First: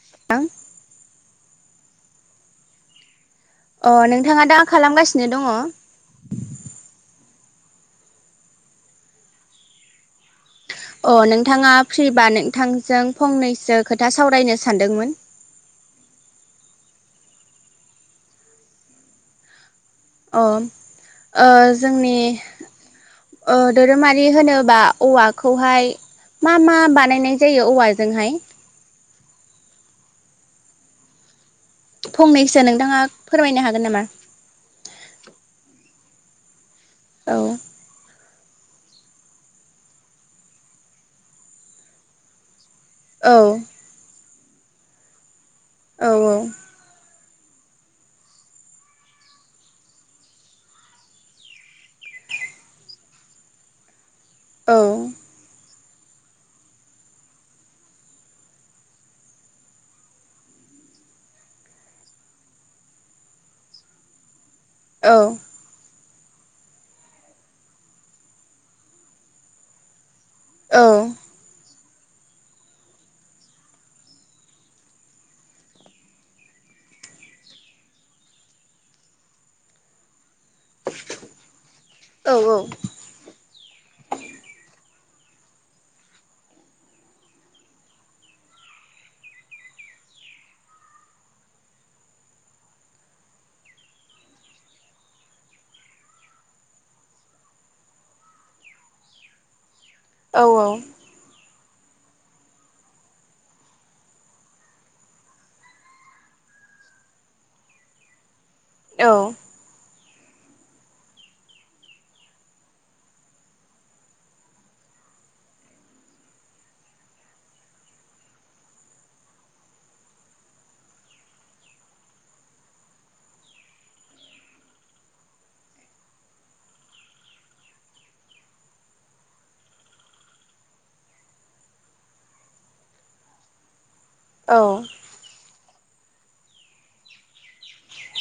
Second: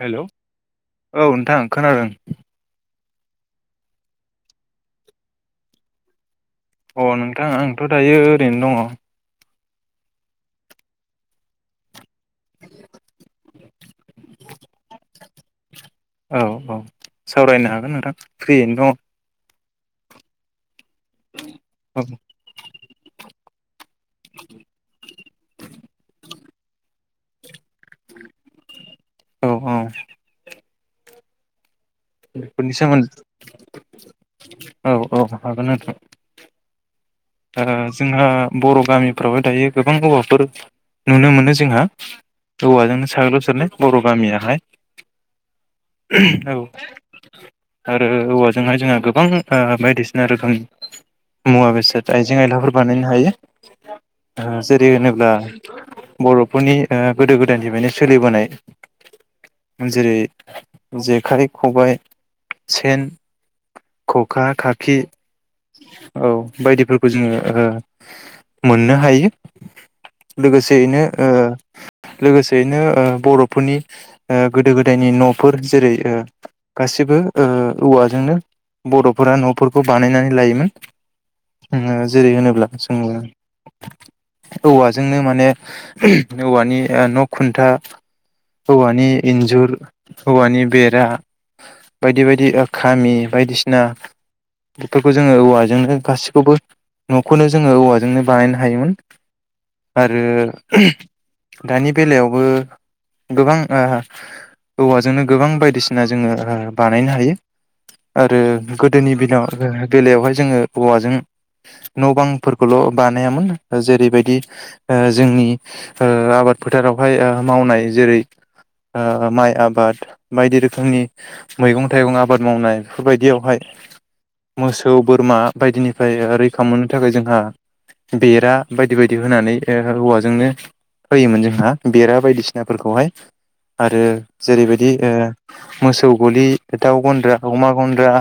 Hello अ औ न थां खोनादों अ नोंथांङा दा खालामगासिनो दंङ? अह नोंथां आंथ' दायो ओरैनो दंङ। अ नोंथांङा फ्रिबा नोंथांजों फंनैसो खोथा सावरायनो सानदोंमोन। औ औ सावरायनो हागोन नोंथां फ्रियैनो दंङ। अम ओ दङ जोंनि ओ धोरोमारि होनोबा औवाखौहाय मा मा बानाय नाय जयु औवा जोंहाय औऔ फंनैसो बेफोरनि नोंथांङा सोमोन्दै फोरमायनो हागोन नामा? औ औ हागोन नोंथां औ ओ जोंहा बर' गामिफ्राव दायो गोबां औवाफोर नुनो मोनो जोंहा औवा जोंनो औ साग्लोब सारनाय बर' गामिया हाय औ आरो औवाजोंहाय जोंहा गोबां बायदिसिना रोखोमनि मुवा बेसाद आइजें आयलाफोर बानायनो हायो ओ औ जेरै होनोब्ला बर'फोरनि गोदो गोदायनिफ्रायनो सोलिबोनाय जेरै जेखाइ खबाइ सेन खखा खाखि औ औ बायदि खौ जोङो मोननो हायो औ लोगोसेयैनो लोगोसेयैनो ओ बर'फोरनि ओ गोदो गोदायनि न'फोर जेरै ओ गासिबो ओ औवाजोंनो बर'फोरा न'फोरखौ बानायनानै लायोमोन औ जेरै होनोब्ला सों औ आरो जोंनो माने औवानि न' खुन्था औवानि इन्जुर औवानि बेरा बायदि बायदि खामि बायदिसिना बेफोरखौ जोंङो औवाजोंनो गासि बेखौबो न'खौनो जोङो औवाजोंनो बानायनो हायोमोन आरो औ दानि बेलायावबो गोबां ओ औवाजोंनो गोबां बायदिसिना जोङो बानायनो हायो आरो औ गोदोनि दिनाव बेलायावहाय जोङो औवाजों न' बांफोरखौल' बानायामोन जेरैबायदि ओ जोंनि आबाद फोथारावहाय ओ मावनाय जेरै ओ माइ आबाद बायदि रोखोमनि मैगं थाइगं आबाद मावनाय बेफोरबायदियावहाय मोसौ बोरमा बायदिनि फ्राय रैखा मोननो थाखाय जोंहा बेरा बायदि बायदि होनानै हौवाजोंनो होयोमोन जोंहा बेरा बायदिसिनाफोरखौहाय आरो जेरैबायदि ओ मोसौ गलि दाउ गन्द्रा अमा गन्द्रा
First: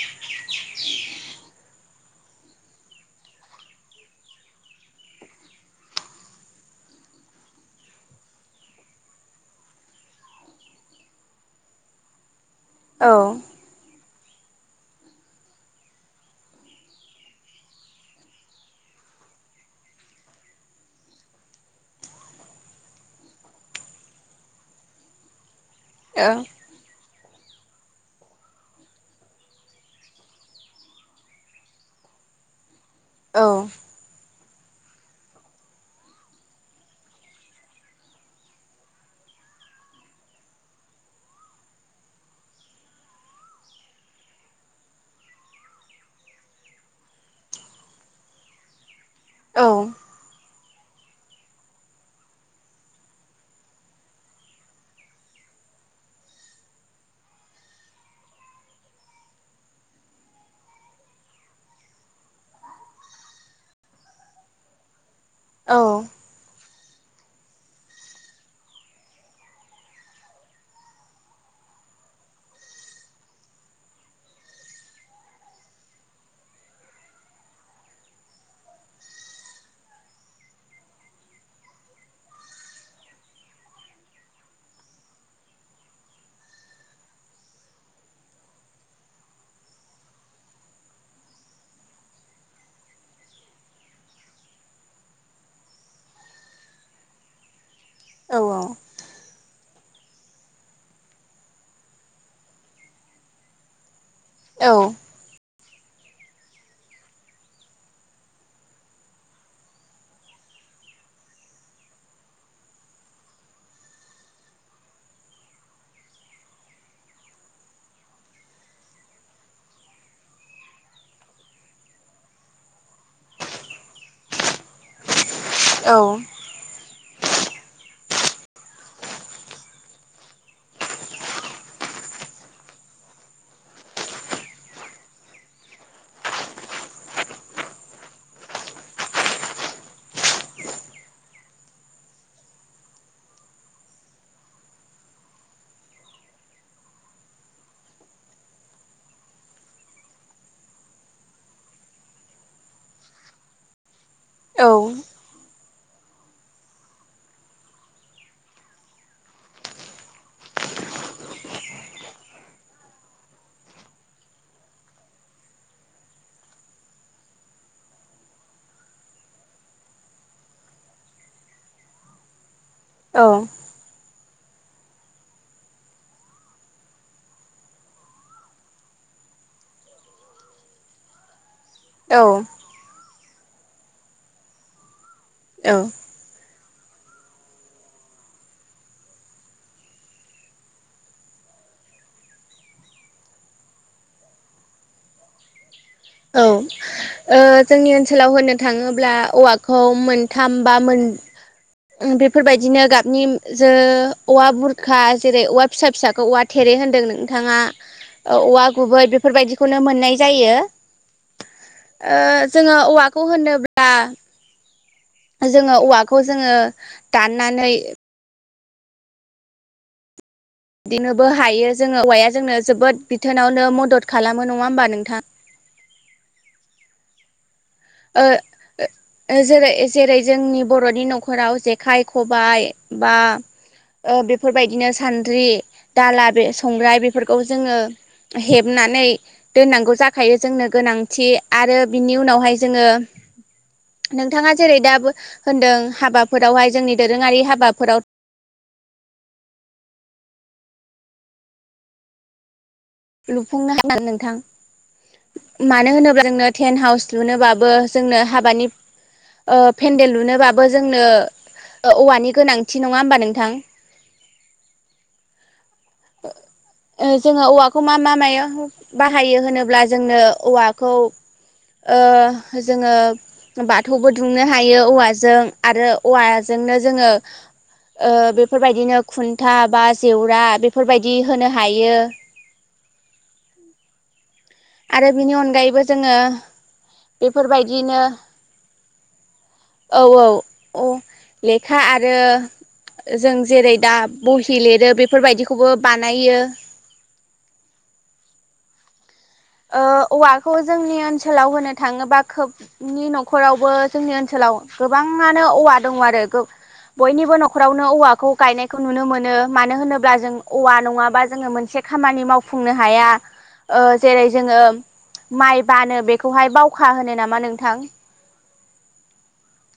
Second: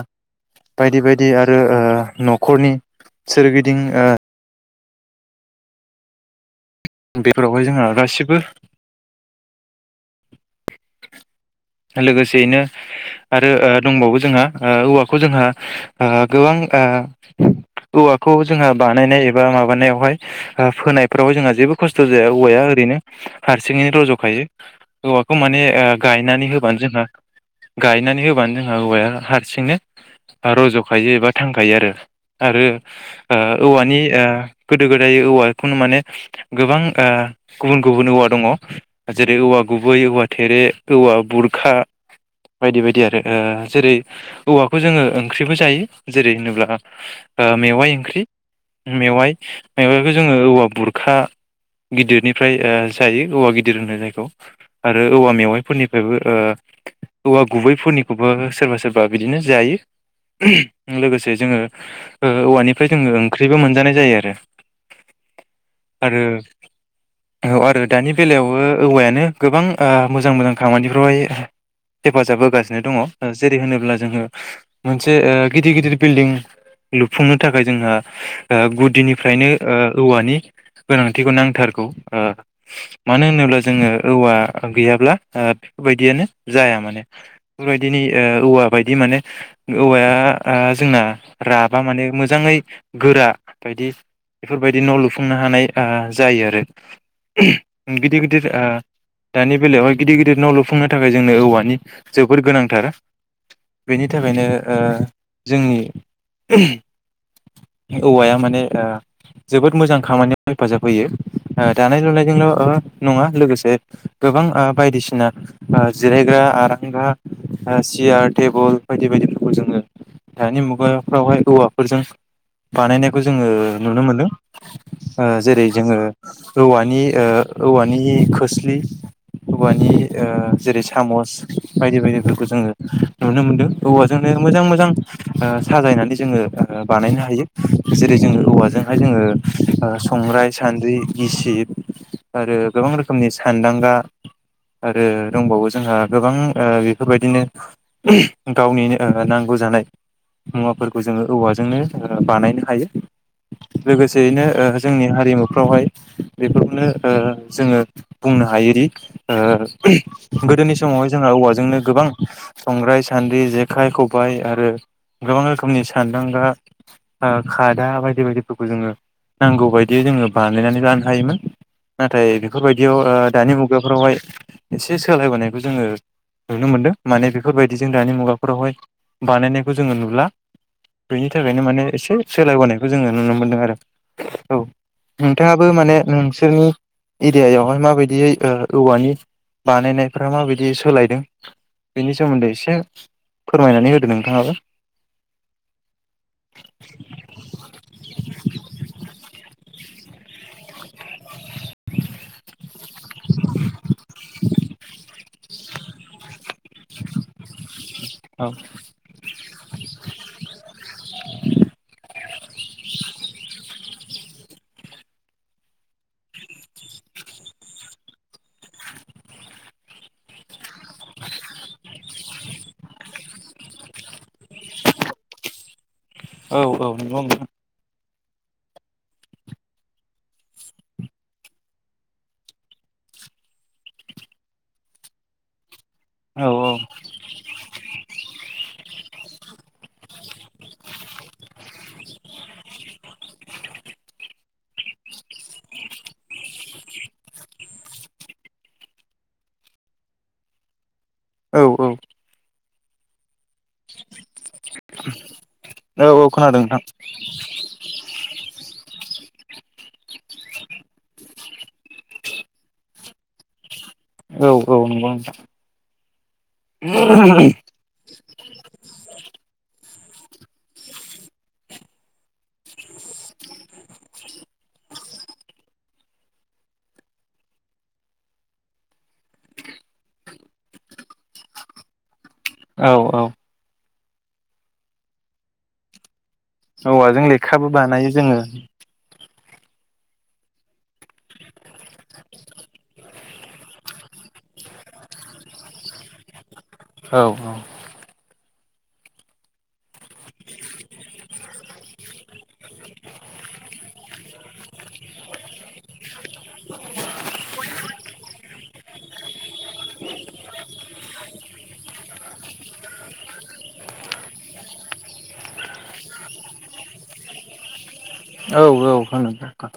बायदि -बायदि बिदि आरो ओ न' खरनि सोरगिदिं बेफोरावहाय जोंहा गासिबो लोगोसेयैनो औ आरो ओ दंबावो जोंहा ओ औवाखौ जोंहा आ गोबां आ औवाखौ जोंहा बानायनाय एबा माबानायावहाय आ फोनायफ्रावहाय जोंहा जेबो खस्थ' जाया औवाया ओरैनो हारसिङैनो रज'खायो औवाखौ माने ओ गायनानै हो गायनानै होबानो जोंहा हौवाया हारसिंनो रज'खायो एबा थांखायो आरो आरो ओ औवानि ओ गोदो गोदाय औवा खुनु माने गोबां गुबुन-गुबुन औवा दङ जेरै औवा गुबै, औवा थेरे, औवा बुर खा बायदि बायदि आरो जेरै औवाखौ जोङो ओंख्रिबो जायो जेरै होनोब्ला मेवाइ ओंख्रि मेवाइ, मेवाइखौ जोङो औवा बुरखा गिदिरनिफ्राय ओ जायो औवा गिदिर होनो जायखौ आरो औवा मेवाइफोरनिफ्रायबो ओ औवा गुबैफोरनिखौबो सोरबा-सोरबा बिदिनो जायो लोगोसे जोङो ओ औवानिफ्राय जोङो ओंख्रिबो मोनजानाय जायो औ आरो आरो औ आरो दानि बेलायावबो औवायानो गोबां ओ मोजां मोजां खामानि फ्रय हेफाजाब होगासिनो दङ ओ जेरै होनोब्ला जोङो मोनसे ओ गिदिर गिदिर बिलदिं लुफुंनो थाखाय जोंहा ओ गुदिनिफ्रायनो ओ औवानि गोनांथिखौ नांथारगौ। ओ मानो होनोब्ला जोङो औवा गैयाब्ला ओ बायदियानो जाया माने। बेफोरबायदिनो औवाबायदि माने औवाया ओ जोंना राबा माने मोजाङै गोरा बायदि बेफोरबायदि न' लुफुंनो हानाय आ जायो आरो। गिदिर गिदिर ओ दानि बेलायावहाय गदिर गदिर न' लु सुफुंनो थाखाय जोंनो औवानि जोबोर गोनांथार। बेनि थाखायनो ओ जोंनि औवाया माने ओ जोबोद मोजां खामानियाव हेफाजाब होयो, ओ दानाय लुनायजोंल' ओ नङा लोगोसे गोबां ओ बायदिसिना ओ जिरायग्रा आरांग्रा, सियार, टेबोल, बायदि बायदिफोरखौ जोङो दानि मुगाफ्रावहाय औवाफोरजों बानायनायखौ जोङो नुनो मोनदों। ओ जेरै जोङो औवानि ओ औवा नि खोस्लि औवानि ओ जेरै सामस, बायदि बायदिफोरखौ जोङो नुनो मोनदों। औवाजोंनो मोजां मोजां ओ साजायनानै जोङो ओ बानायनो हायो। जेरै जोङो औवाजोंहाय जोङो संग्राय, सान्द्रि, गिसिब, आरो गोबां रोखोमनि सान्दांगा आरो दंबावो जोंहा गोबां ओ बेफोरबायदिनो गावनिनो ओ नांगौ जानाय मुवाफोरखौ जोङो औवाजोंनो ओ बानायनो हायो लोगोसे बेनो ओ जोंनि हारिमुफ्रावहाय बेफोरखौनो ओ जोङो बुंनो हायोदि ओ गोदोनि समावहाय जोंङो औवाजोंनो गोबां संग्राय, सान्द्रि, जेखाइ, खबाय, आरो गोबां रोखोमनि सान्दांगा, ओ खादा, बायदि बायदिफोरखौ जोङो नांगौ बायदियै जोङो बानायनानै लानो हायोमोन। नाथाय बेफोरबायदियाव औ ओ दानि मुगाफोरावहाय एसे सोलायबोनायखौ जोङो नुनो मोनदों माने बेफोरबायदिजों दानि मुगाफोरावहाय बानायनायखौ जोङो नुला बेनि थाख खायनो माने एसे औ सोलायबोनायखौ जोङो नुनो मोनदों आरो औ नोंथाङाबो औ माने नोंसोरनि एरियायावहाय माबायदि ओ औवानि बानायनायफोरा माबायदि सोलायदों बेनि सोमोन्दै एसे फोरमायनानै होदों नोंथाङाबो। औ ओे जोंनि ओनसोलाव होननो थाङोब्ला औवाखौ मोनथाम बा मोन बेफोरबायदिनो गाबनि जो औवा बुरखा जेरै औवा फिसा फिसाखौ औवा थेरे होनदों नोंथाङा औ औवा गुबै बेफोरबायदिखौनो मोननाय जायो। ओ जोङो औवाखौ होनोब्ला जोङो औवाखौ जोङो दाननानै बिदिनोबो हायो जोङो औवाया जोंनो जोबोद बिथोनावनो मदद खालामो नङा होमबा नोंथां? औ औ नोंगौ नोंथां। ओ ओ ओ जेरै-जेरै जोंनि बर'नि न'खराव जेखाइ खबाय बा बेफोरबायदिनो सान्द्रि दाला बे औ औ। संग्राय बेफोरखौ जोङो हेबनानै दोननांगौ जाखायो जोंनो गोनांथि आरो बिनि उनावहाय जोङो नोंथाङा जेरै दा बो होनदों हाबाफोरावहाय जोंनि दोरोङारि हाबाफोराव औ औ। लुफुंनो हागोन नोंथां। मानो औ औ होनोब्ला जोंनो खोनादों नोंथां। टेन्ट हाउस लुनोबाबो जोंनो हाबानि पेन्देल लुनोबाबो जोंनो औवानि गोनांथि नङा होमबा नोंथां औ औ नंगौ नोंथां जोंङो औवाखौ मा मा मायो? बाहायो होनोब्ला जोंनो औवाखौ ओ बाथौबो दुमनो हायो औवाजों आरो औवाजोंनो जोंङो बेफोरबायदिनो खुन्था बा जेवरा बेफोरबायदि होनो हायो। औ औ आरो बिनि अनगायैबो जोंङो औवाजों लेखाबो बानायो जोंङो औ औ अ लेखा आरो जों जेरै दा बहि लिरो बेफोरबायदिखौबो बानायो औ औ ओ औवाखौ जोंनि ओनसोलाव होनो थाङोबा खोबनि न'खरावबो जोंनि ओनसोलाव गोबाङानो औवा दङ आरो बयनिबो न'खरावनो औवाखौ गायनायखौ नुनो मोनो मानो होनोब्ला जों औवा नङाबा जोङो मोनसे खामानि मावफुंनो हाया। जेरै जोंङो माइ बानो बेखौहाय बावखा होनो नामा नोंथां? औ औ होनो नोंथां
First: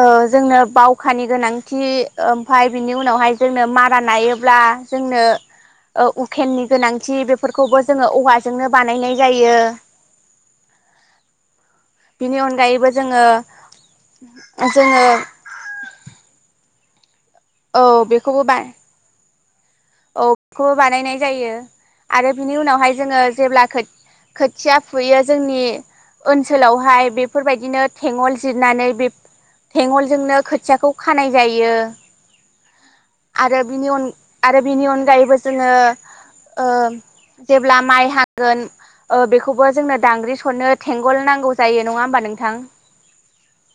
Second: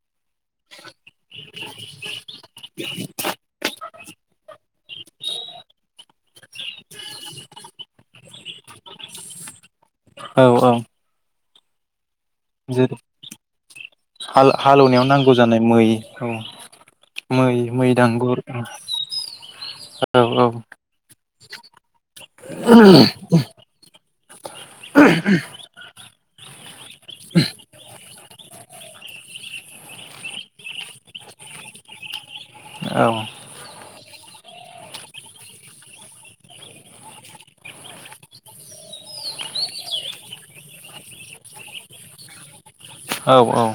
औ जोंनो बावखानि गोनांथि ओमफ्राय बिनि उनावहाय जोंनो मारा नायोब्ला जोंनो उखेननि गोनांथि बेफोरखौबो जोङो औवाजोंनो बानायनाय जायो। औ औ बिनि अनगायैबो जेरै जोंङो हाल हालौनायाव जोंङो नांगौ जानाय मै औ। मै मै दांगुर औ बेखौबो बानायनाय जायो आरो बिनि उनावहाय जोंङो जेब्ला खोथिया फुयो जोंनि ओनसोलावहाय बेफोरबायदिनो थेंगल जिरनानै बे थेंगलजोंनो खोथियाखौ खानाय जायो। औ आरो बिनि अन- आरो बिनि अनगायैबो जोंङो ओ जेब्ला माइ हागोन बेखौबो जोंनो दांग्रि सरनो थेंगल नांगौ जायो नङा होमबा नोंथां? औ-औ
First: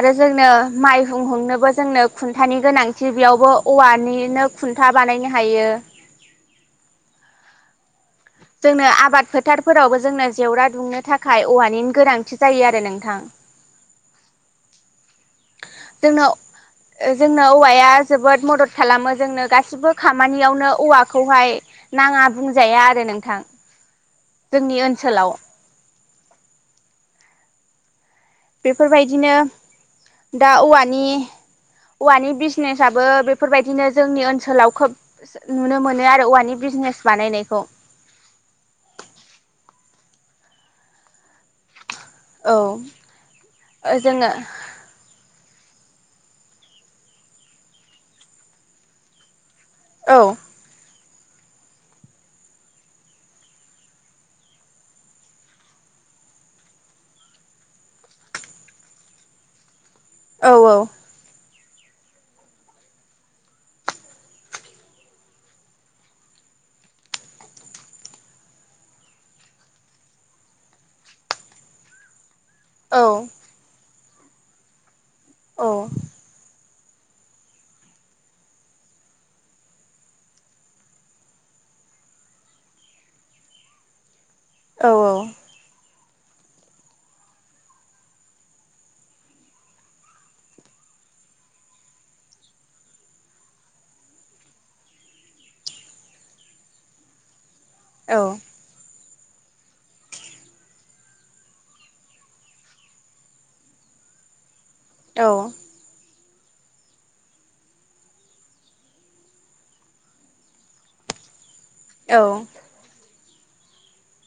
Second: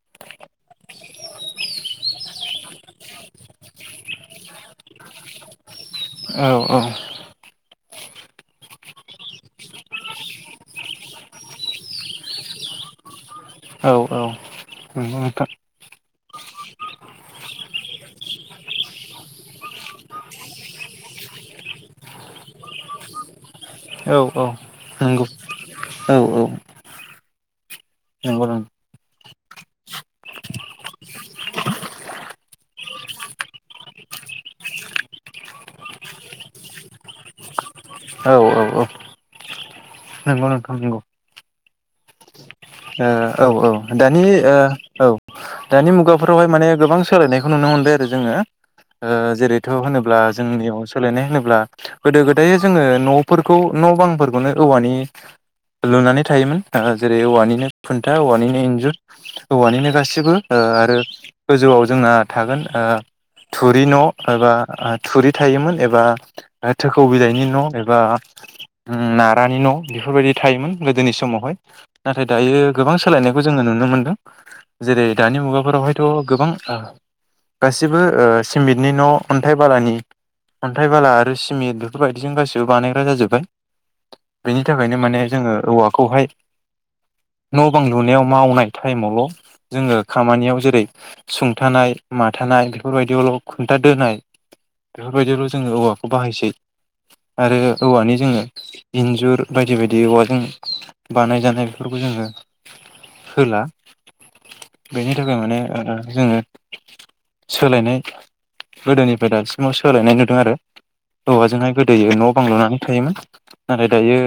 आरो जोंनो माइहुं हुंनोबो जोंनो खुन्थानि गोनांथि बेयावबो औवानिनो खुन्था बानायनो हायो। औ-औ जोंनो आबाद फोथारफोरावबो जोंनो जेवरा दुंनो थाखाय औवानि गोनांथि जायो आरो नोंथां। औ-औ जोंनो जोंनो औवाया जोबोद मदद खालामो जोंनो गासिबो खामानियावनो औवाखौहाय नाङा बुंजाया आरो नोंथां। औ औ जोंनि नंगौ ओनसोलाव औ औ नंगौ नंगौ बेफोरबायदिनो दा औवानि औवानि बिजिनेसआबो बेफोरबायदिनो जोंनि ओनसोलाव खोब नुनो मोनो आरो औवानि बिजिनेस बानायनायखौ। औ औ औ नंगौ नंगौ-नंगौ औ ओ औ औ दानि जोङो ओ औ दानि मुगाफोरावहाय माने गोबां सोलायनायखौ नुनो मोनबाय आरो जोङो ओ जेरै थ' औ होनोब्ला जोंनियाव सोलायनाय होनोब्ला गोदो-गोदाय जोङो न'फोरखौ न' बांफोरखौनो औवानि लुनानै थायोमोन जेरै औवानिनो खुन्था औवानिनो इन्जुर औवानिनो गासैबो औ गासिबो आरो गोजौआव जोंना थागोन थुरि न' एबा थुरि थायोमोन एबा थोखौ बिलाइनि न' एबा नारानि न' बेफोरबायदि थायोमोन गोदोनि समावहाय नाथाय दायो गोबां औ सोलायनायखौ जोङो नुनो मोन्दों जेरै दानि औ मुगाफोरावहायथ' गोबां गासिबो सिमेन्टनि न' अन्थाइ बालानि अन्थाइ बाला आरो सिमेन्ट बेफोरबायदिजों गासिबो बानायग्रा जाजोब्बाय बेनि औ थाखायनो माने जोङो औवाखौ खौहाय न' बां लुनायाव मावनाय टाइमावल' जोङो खामानियाव जेरै सुंथानाय माथानाय बेफोरबायदियावल' खुन्था दोनाय बेफोरबायदियावल' जोङो औवाखौ बाहायसै आरो औवानि जोङो औ इन्जुर बायदि बायदि औवाजों बानायजानाय बेफोरखौ जोङो होला बेनि थाखाय माने ओ जोङो सोलायनाय गोदोनिफ्राय दासिमाव सोलायनाय नुदों आरो औवाजोंहाय गोदो न' बां औ लुनानै थायोमोन नाथाय दायो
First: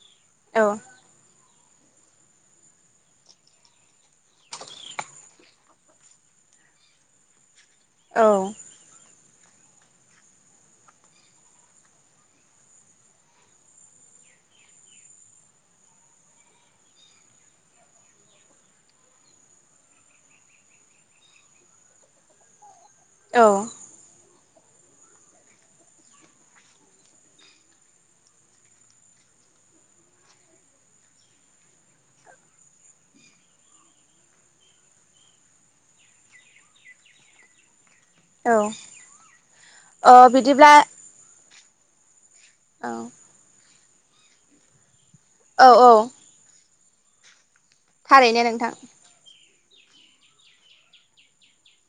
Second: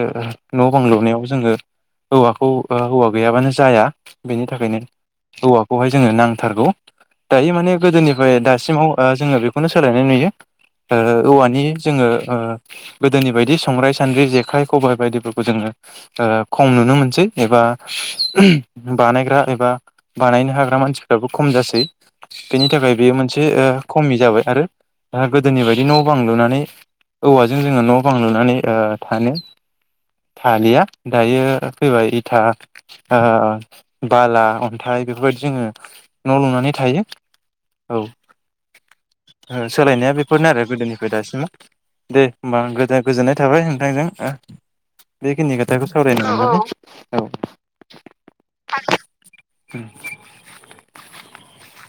न' बां लुनायाव जोङो औवाखौ औवा गैयाबानो जाया बेनि थाखायनो औवाखौहाय जोंनो नांथारगौ दायो माने औ गोदोनिफ्राय औ दासिमाव ओ जोङो बे बेखौनो सोलायनाय नुयो औवानि जोङो गोदोनि बायदि संग्राइ सान्द्रि जेखाय खबाइ बायदिफोरखौ जोङो खम नुनो मोनो मोनसै बानाय एबा बानायनो हाग्रा मानसिफ्राबो खम जासै बेनि थाखाय बेयो औ मोनसे खमि जाबाय आरो दा गोदोनि बायदि न' बां लुनानै औवाजों जोङो न' बां लुनानै थानो थालिया दायो फैबाय इथा ओ बाला अन्थाइ बेफोरबायदि जोङो न' लुनानै थायो औ औ सोलायनाया ओ बेफोरनो आरो बिदिब्ला गोदोनिफ्राय दासिम दे होमबा आं औ गोदा गोजोन्नाय थाबाय होन नाइजों ओ बेखिनि औ खोथाखौ सावरायनो मोननानै औ औ औ थारैनो नोंथां उम